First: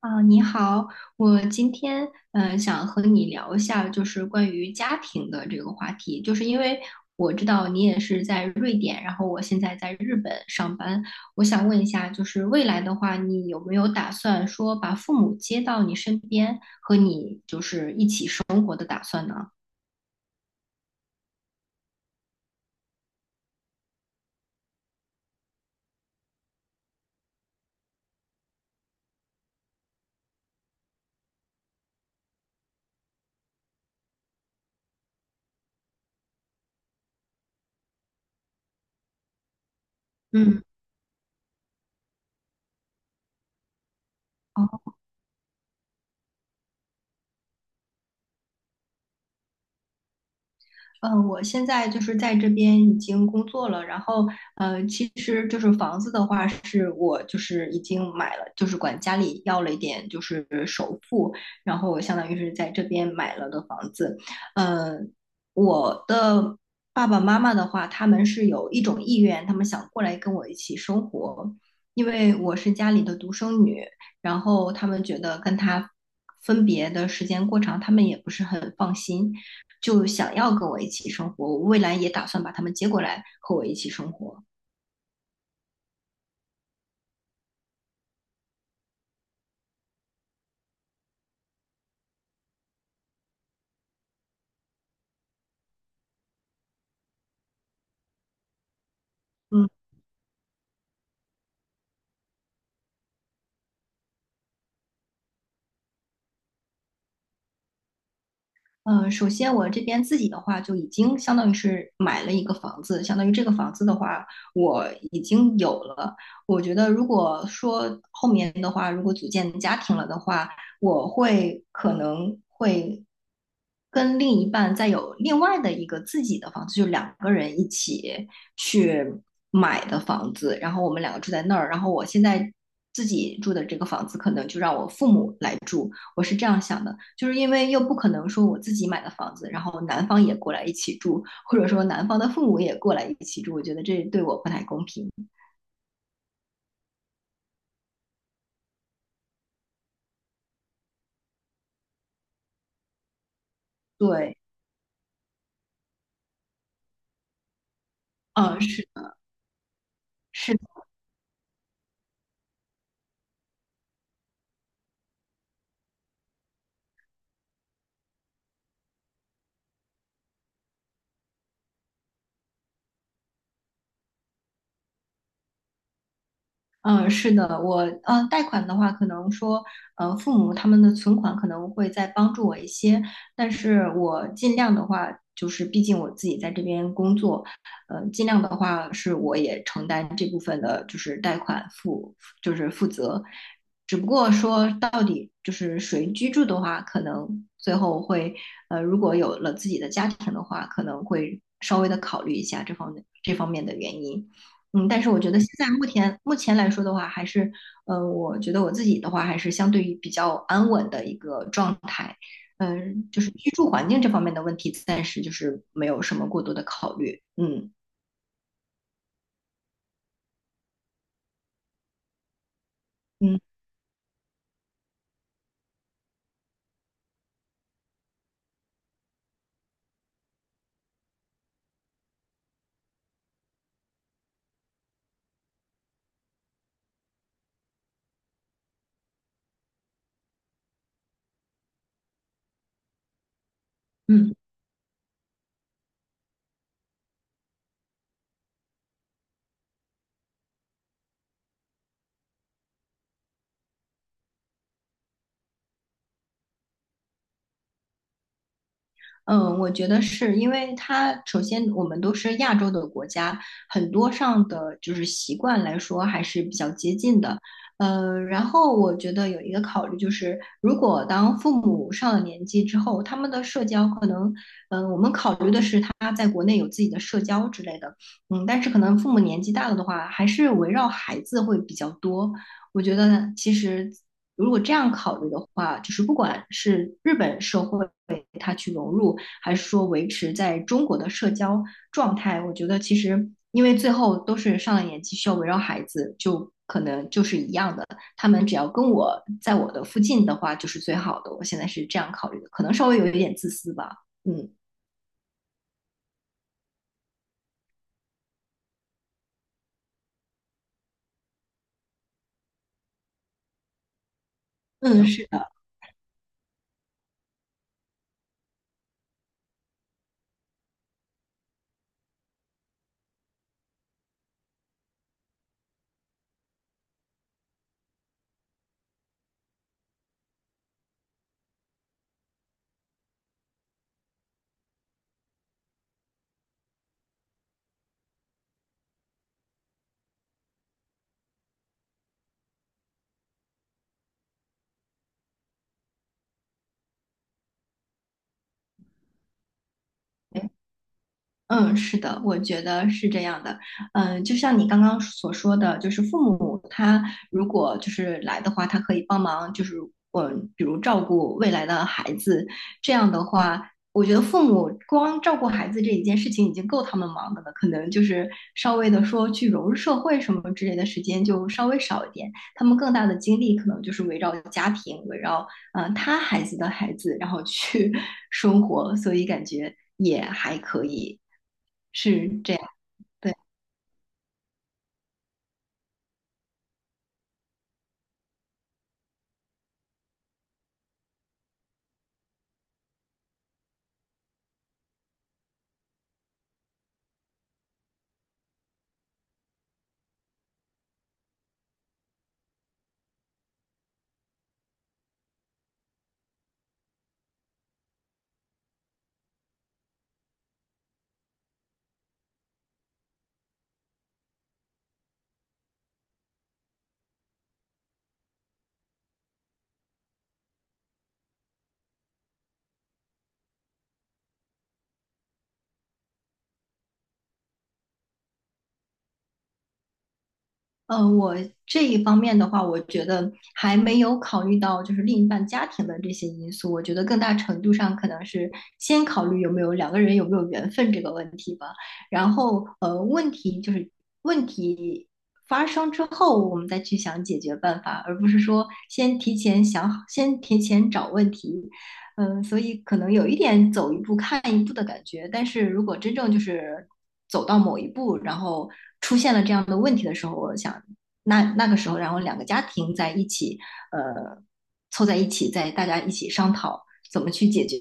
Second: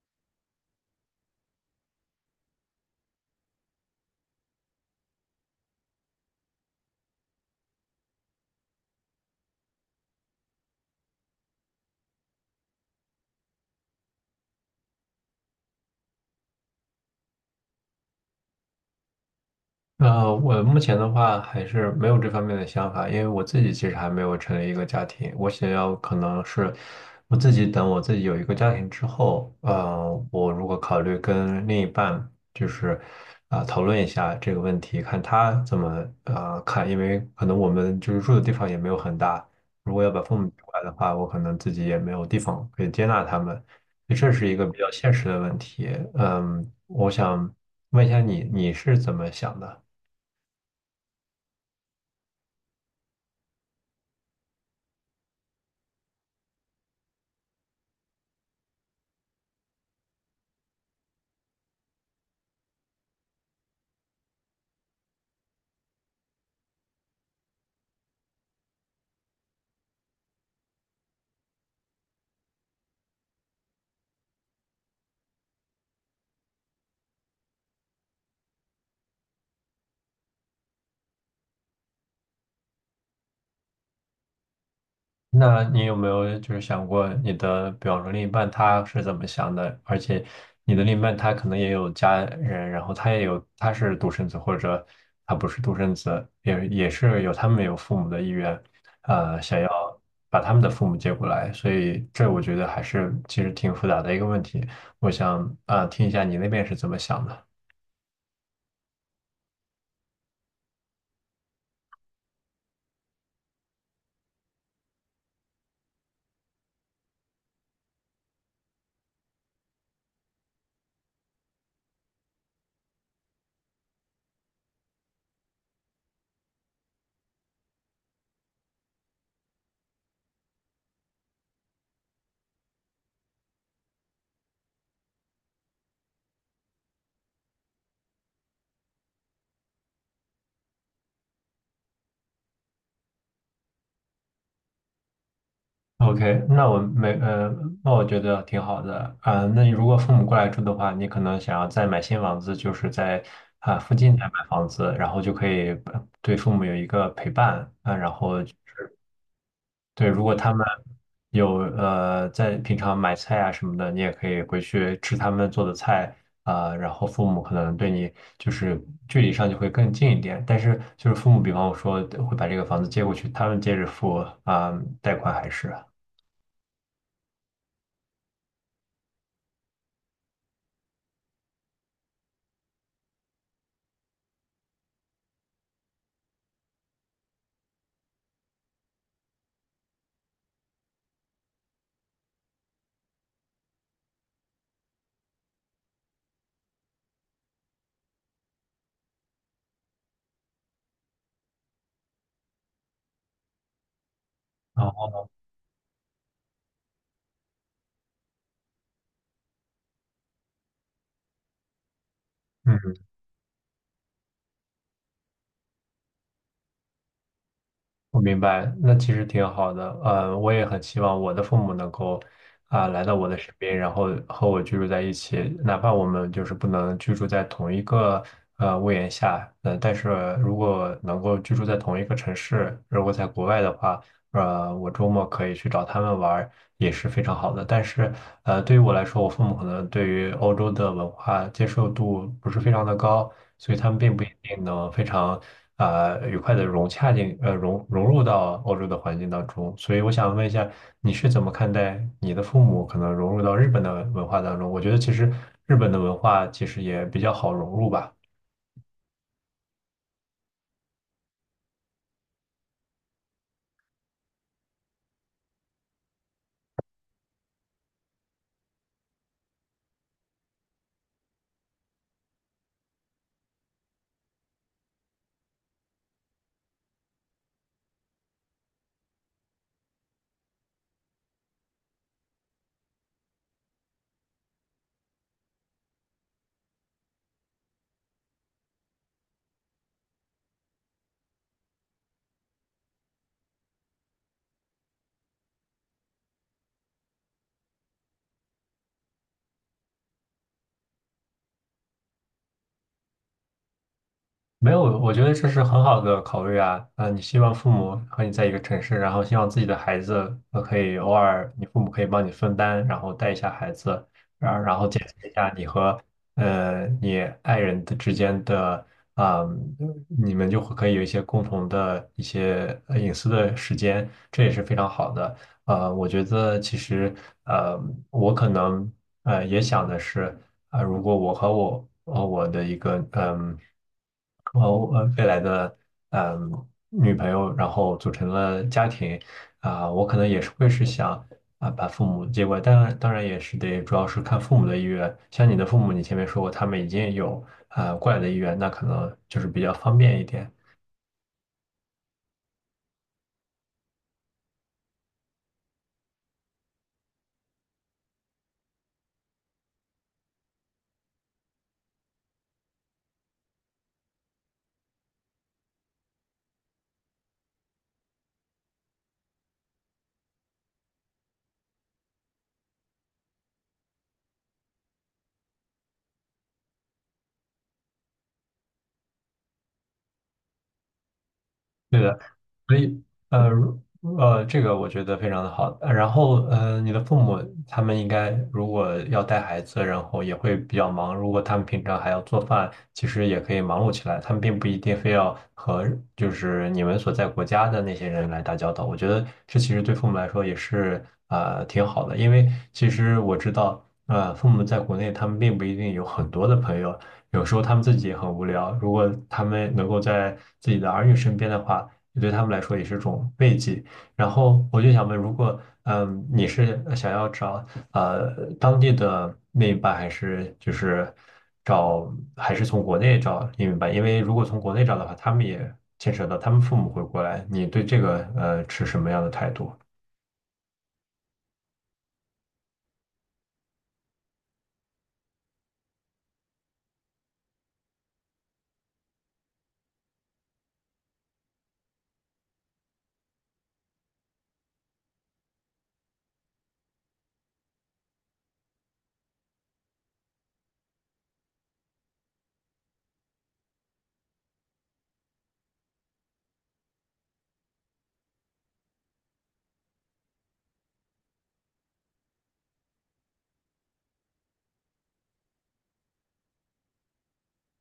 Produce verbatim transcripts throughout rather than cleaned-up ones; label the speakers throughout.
Speaker 1: 啊，你好，我今天嗯、呃想和你聊一下，就是关于家庭的这个话题，就是因为我知道你也是在瑞典，然后我现在在日本上班，我想问一下，就是未来的话，你有没有打算说把父母接到你身边，和你就是一起生活的打算呢？
Speaker 2: 呃，我目前的话还是没有这方面的想法，因为我自己其实还没有成立一个家庭，我想要可能是我自己等我自己有一个家庭之后，呃，我如果考虑跟另一半就是啊、讨论一下这个问题，看他怎么呃看，因为可能我们就是住的地方也没有很大，如果要把父母接
Speaker 1: 嗯，
Speaker 2: 过来的话，我可能自己也没有地方可以接纳他们。这是一个
Speaker 1: 哦
Speaker 2: 比较现实的问题。嗯，我想问一下你，你是怎么想的？
Speaker 1: 嗯，呃我现在就是在这边已经工作了，然后呃，其实就是房子的话，是我就是已经买了，就是管家里要了一点就是首付，然后我相当于是在这边买了的房子。呃，我的爸爸妈妈的话，他们是有一种意愿，他们想过来跟我一起生活，因为我是家里的独生女，然后他们觉得跟他分别的时间过长，他们也不是很放心。就想要跟我一起生活，我未来也打算把他们接过来和我一起生活。
Speaker 2: 那你有没有就是想过你的，比方说另一半他是怎么想的？而且你的另一半他可能也有家人，然后他也有他是独生子，或者他不是独生子，也也是有他们有父母的意愿，呃，想要
Speaker 1: 嗯，
Speaker 2: 把他们的父母接过来，所以这我觉得还是其实挺复杂的一个问题。我想啊，呃听一下你那边是怎么想的。
Speaker 1: 呃，首先我这边自己的话，就已经相当于是买了一个房子，相当于这个房子的话，我已经有了。我觉得如果说后面的话，如果组建家庭了的话，我会可能会跟另一半再有另外的一个自己的房子，就两个人一起去买的房子，然后我们两个住在那儿，然后我现在自己住的这个房子，可能就让我父母来住。我是这样想的，就是因为又不可能说我自己买的房子，然后男方也过来一起住，或者说男方的父母也过来一起住，我觉得这对我不太公平。
Speaker 2: OK，那我没，呃，那我觉得挺好的啊、那你如果父母过来住的话，你可能想要再买新房子，就是在啊、附近再买
Speaker 1: 对，
Speaker 2: 房子，然后就可以呃对父母有一个陪伴啊、然后就
Speaker 1: 嗯，是
Speaker 2: 是
Speaker 1: 的
Speaker 2: 对，如果他
Speaker 1: 是。
Speaker 2: 们有呃在平常买菜啊什么的，你也可以回去吃他们做的菜啊、然后父母可能对你就是距离上就会更近一点，但是就是父母，比方说会把这个房子接过去，他们接着付啊、贷款还是。
Speaker 1: 嗯，是的，我呃，贷款的话，可能说，呃，父母他们的存款可能会再帮助我一些，但是我尽量的话，就是毕竟我自己在这边工作，呃，尽量的话是我也承担这部分的，就是贷款负，就是负责，只不过说到底就是谁居住的话，可能最后会，呃，如果有了自己的家庭的话，可能会稍微的考虑一下这方面这方面的原因。
Speaker 2: 然
Speaker 1: 嗯，但是我
Speaker 2: 后。
Speaker 1: 觉得现在目前目前来说的话，还是，呃，我觉得我自己的话，还是相对于比较安稳的一个状态，
Speaker 2: 嗯，
Speaker 1: 嗯、就是居住环境这方面的问题，暂时就是没有什么过多的考虑，嗯
Speaker 2: 我明白，那其实挺好的。呃，我也很希望我的父母能够啊、来到我的
Speaker 1: 嗯
Speaker 2: 身边，然后和我居住在一起，哪怕我们就是不能居住在同一个呃屋檐下，呃，但是如果能够居住在同一个城市，如果在国外的话，呃，我周末可以去找他们玩儿，也是非常好的。但是呃，对于我来说，我父母可能对于欧洲的文化接受度不是非常的高，所以他们并不一
Speaker 1: 嗯。
Speaker 2: 定能非常呃愉快的融洽进呃融融入到欧洲的环境当中。所以我想问一下，你是怎么看待你的父母可能融入到日本的文化当中？我觉得其实日本的文化其实也比较好融入吧。
Speaker 1: 嗯，我觉得是因为它首先我们都是亚洲的国家，很多上的就是习惯来说还是比较接近的。呃，然后我觉得有一个考虑就是，如果当父母上了年纪之后，他们的社交可能，嗯、我们考虑的是他在国内有自己的社交之类的，嗯，但是可能父母年纪大了的话，还是围绕孩子会比较多。我觉得其实如果这样考虑的话，就是不管是日本社会他去融入。还是说维持在中国的社交状态，我觉得其实因为最后都是上了年纪，需要围绕孩子，就可能就是一样的。他们只要跟我在我的附近的话，就是最好的。我现在是这样考虑的，可能稍微有一点自私吧。嗯
Speaker 2: 没有，我觉得这是很好的考虑啊。呃，你希望父母和你在一个城市，然后希望自己的孩子呃可以偶尔，你父母可以帮你分担，然后带一下孩子，然然后减
Speaker 1: 嗯，是
Speaker 2: 轻一
Speaker 1: 的，
Speaker 2: 下你和呃你爱人的之间的啊、你们就会可以有一些共同的一些呃隐私的时间，这也是非常好的。呃，我觉得其实呃，我可能呃也想的是。啊、如果我和我呃我的一个嗯和呃未来的嗯女朋友，然后组成了家庭啊、我可能也是会是想啊、把父母接过来，当然当然也是得主要是看父母的意愿。像你的父母，你前面说过他们已经有啊、过来的意愿，那可能就是比较方便一点。
Speaker 1: 嗯，是的，我觉得是这样的。嗯，就像你刚刚所说的，就是父母他如果就是来的话，他可以帮忙，就是嗯，比如照顾未来的孩子。这样的话，我觉得父母光照顾孩子这一件事情已经够他们忙的了，可能就是稍微的说去融入社会什么之类的时间就稍微少一点。他们更大的精力可能就是围绕家庭，围绕嗯、呃他孩子的孩子，然后去 生活，所以感觉也还可以。
Speaker 2: 对的。
Speaker 1: 是这样，
Speaker 2: 所以，
Speaker 1: 对，
Speaker 2: 呃，如呃，这个我觉得非常的好。呃然后，呃，你的父母他们应该如果要带孩子，然后也会比较忙。如果他们平常还要做饭，其实也可以忙碌起来。他们并不一定非要和就是你们所在国家的那些人来打交道。我觉得这其实对父母来说也是呃挺好的，因为其实我知道，呃，父母在国内他们并不一定有很多的朋友，有时候他们自己也很无聊。如果他们能够在自己的儿女身边的话，也对他们来说也是种慰藉。然后我就想问，如果嗯你是呃想要找呃当地的另一半，还是就是找还是从国内找另一半？因为如果从国内找的话，他们也牵扯到他们父母会过来。你对这个呃持什么样的态度？
Speaker 1: 呃，我这一方面的话，我觉得还没有考虑到就是另一半家庭的这些因素，我觉得更大程度上可能是先考虑有没有两个人有没有缘分这个问题吧，然后呃，问题就是问题发生之后，我们再去想解决办法，而不是说先提前想好，先提前找问题，嗯，所以可能有一点走一步看一步的感觉，但是如果真正就是走到某一步，然后出现了这样的问题的时候，我想那那个时候，然后两个家庭在一起，呃，凑在一起，在大家一起商讨怎么去解决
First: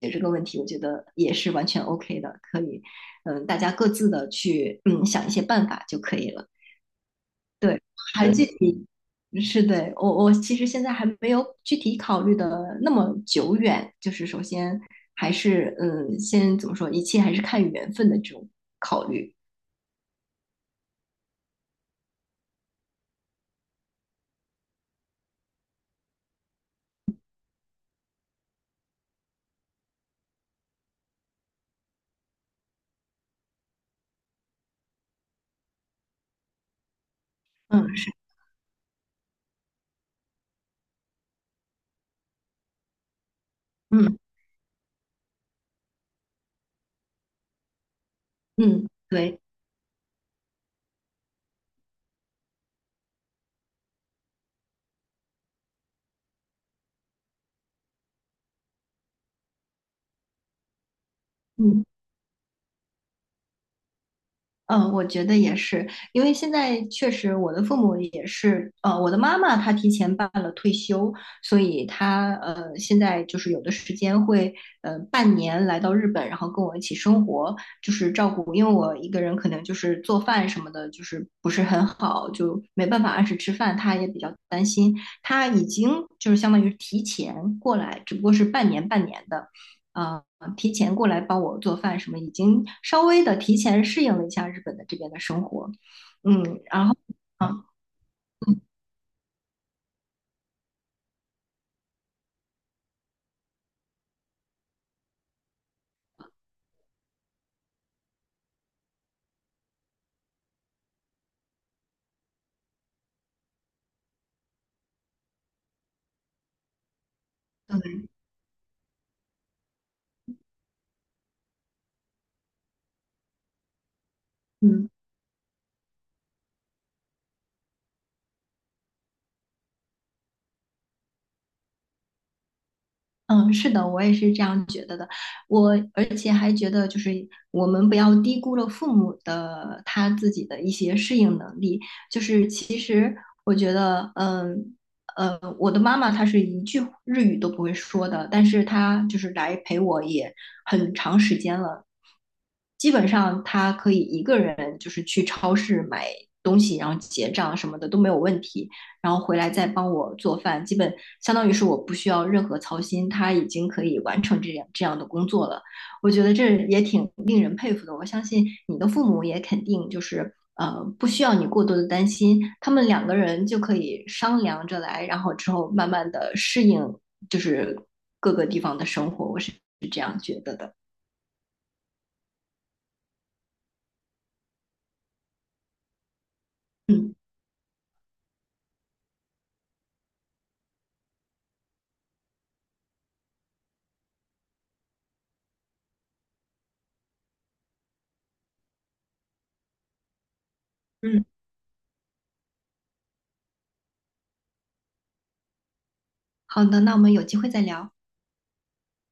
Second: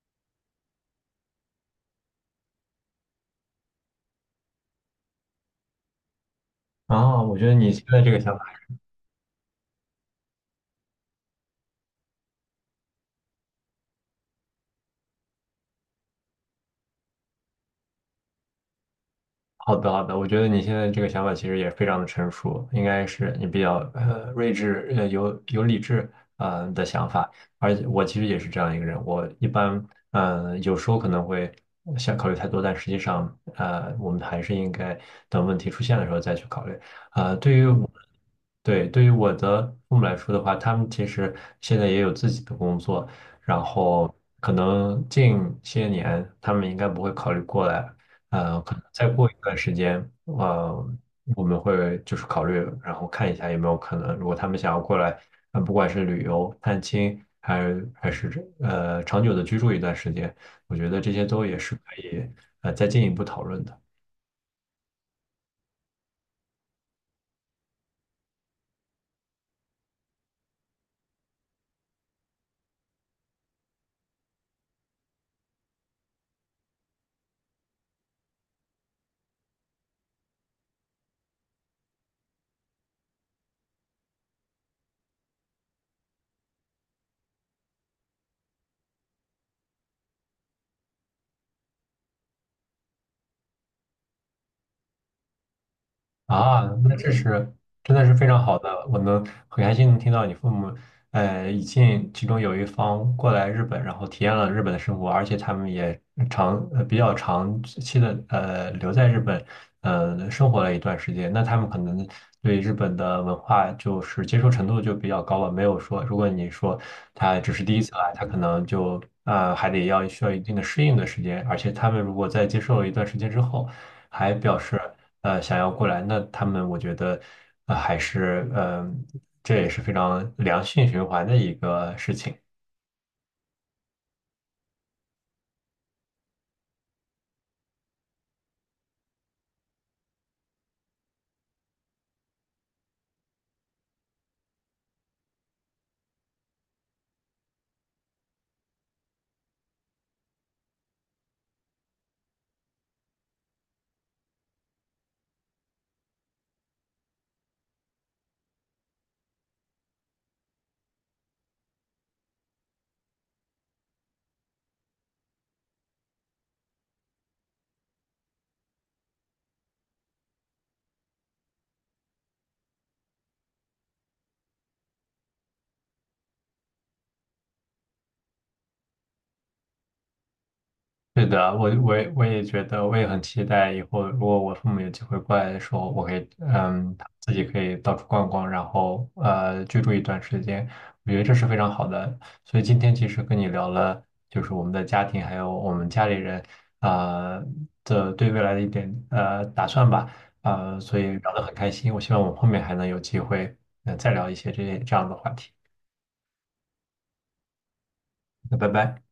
Speaker 1: 解决这个问题，我觉得也是完全 OK 的，可以，嗯，大家各自的去嗯想一些办法就可以了。
Speaker 2: 啊，我觉得你
Speaker 1: 对，
Speaker 2: 现在这个
Speaker 1: 还
Speaker 2: 想法。
Speaker 1: 具是体嗯是对我我其实现在还没有具体考虑的那么久远，就是首先还是嗯，先怎么说，一切还是看缘分的这种考虑。
Speaker 2: 好的，好的，我觉得你现在这个想法其实也非常的成熟，应该是你比较呃睿智，呃有有理智呃的想法。而且我其实也是这样一个人，我一般嗯、呃有时候可能会想考虑太多，但实际上呃我们还是应该等问题出现的时候再去考虑。呃，对于我
Speaker 1: 嗯是
Speaker 2: 对，对于我的父母来说的话，他们其实现在也有自己的工作，然后
Speaker 1: 嗯
Speaker 2: 可能近些年他们应该不会考虑过来，呃，可能
Speaker 1: 嗯，
Speaker 2: 再过一
Speaker 1: 对，
Speaker 2: 段时间，呃，我们会就是考虑，然后看一下有没有可能，如果他们想要过来，呃，不管是旅游、探亲，还是还是呃长久的居住一段时间，我觉得这些都也是可
Speaker 1: 嗯。
Speaker 2: 以呃再进一步讨论的。
Speaker 1: 嗯，我觉得也是，因为现在确实我的父母也是，呃，我的妈妈她提前办了退休，所以她呃现在就是有的时间会呃半年来到日本，然后跟我一起生活，就是照顾，因为我一个人可能就是做饭什么的，就是不是很好，就没办法按时吃饭，她也比较担心，她已经就是相当于提前过来，只不过是半年半年的。啊呃提前过来帮我做饭什么，已经稍微的提前适应了一下日本的这边的生活。
Speaker 2: 啊，
Speaker 1: 嗯，然
Speaker 2: 那
Speaker 1: 后
Speaker 2: 这是
Speaker 1: 啊，
Speaker 2: 真的是非常好的，我能很开心能听到你父母，呃，已经其中有一方过来日本，然后体验了日本的生活，而且他们也长呃比较长期的呃留在日本，呃生活了一段时间，那他们可能对日本的文化就是接受程度就比较高了，没有说如果你说他只是第一次
Speaker 1: 对，
Speaker 2: 来，他可能就呃还得要需要一定的适应的时间，而且他们如果在接受了一段时间之后。还表示
Speaker 1: 嗯。
Speaker 2: 呃想要过来，那他们我觉得呃还是嗯、呃这也是非常良性循环的一个事情。
Speaker 1: 嗯，是的，我也是这样觉得的。我而且还觉得，就是我们不要低估了父母的他自己的一些适应能力。就是其实我觉得，嗯呃，我的妈妈她是一句日语都不会说的，但是她就是来陪我也很长时间了。基本上她可以一个人就是去超市买东西，然后结账什么的都没有问题。然后回来再帮我做饭，基本相当于是我不需要任何操心，他已经可以完成这样这样的工作了。我觉得这也挺令人佩服的。我相信你的父母也肯定就是呃不需要你过多的担心，他们两个人就可以商量着来，然后之后慢慢的适应就是各个地方的生活。我是是这样觉得的。
Speaker 2: 是的，我我也我也觉得，我也很期待以后，如果我父母有机会过来的时候，我可以，嗯，
Speaker 1: 嗯
Speaker 2: 自己可以到处逛逛，然后呃居住一段时间，我觉得这是非常好的。所以今天其实跟你聊了，就是我们的家庭，还有我们家里人啊、呃的对未来的一点呃打算吧，呃，所以
Speaker 1: 嗯，
Speaker 2: 聊得很开心。我希望我们后面还能有机会，呃，再聊一些这些这样的话题。
Speaker 1: 好的，那我们有机会再聊。
Speaker 2: 那拜拜。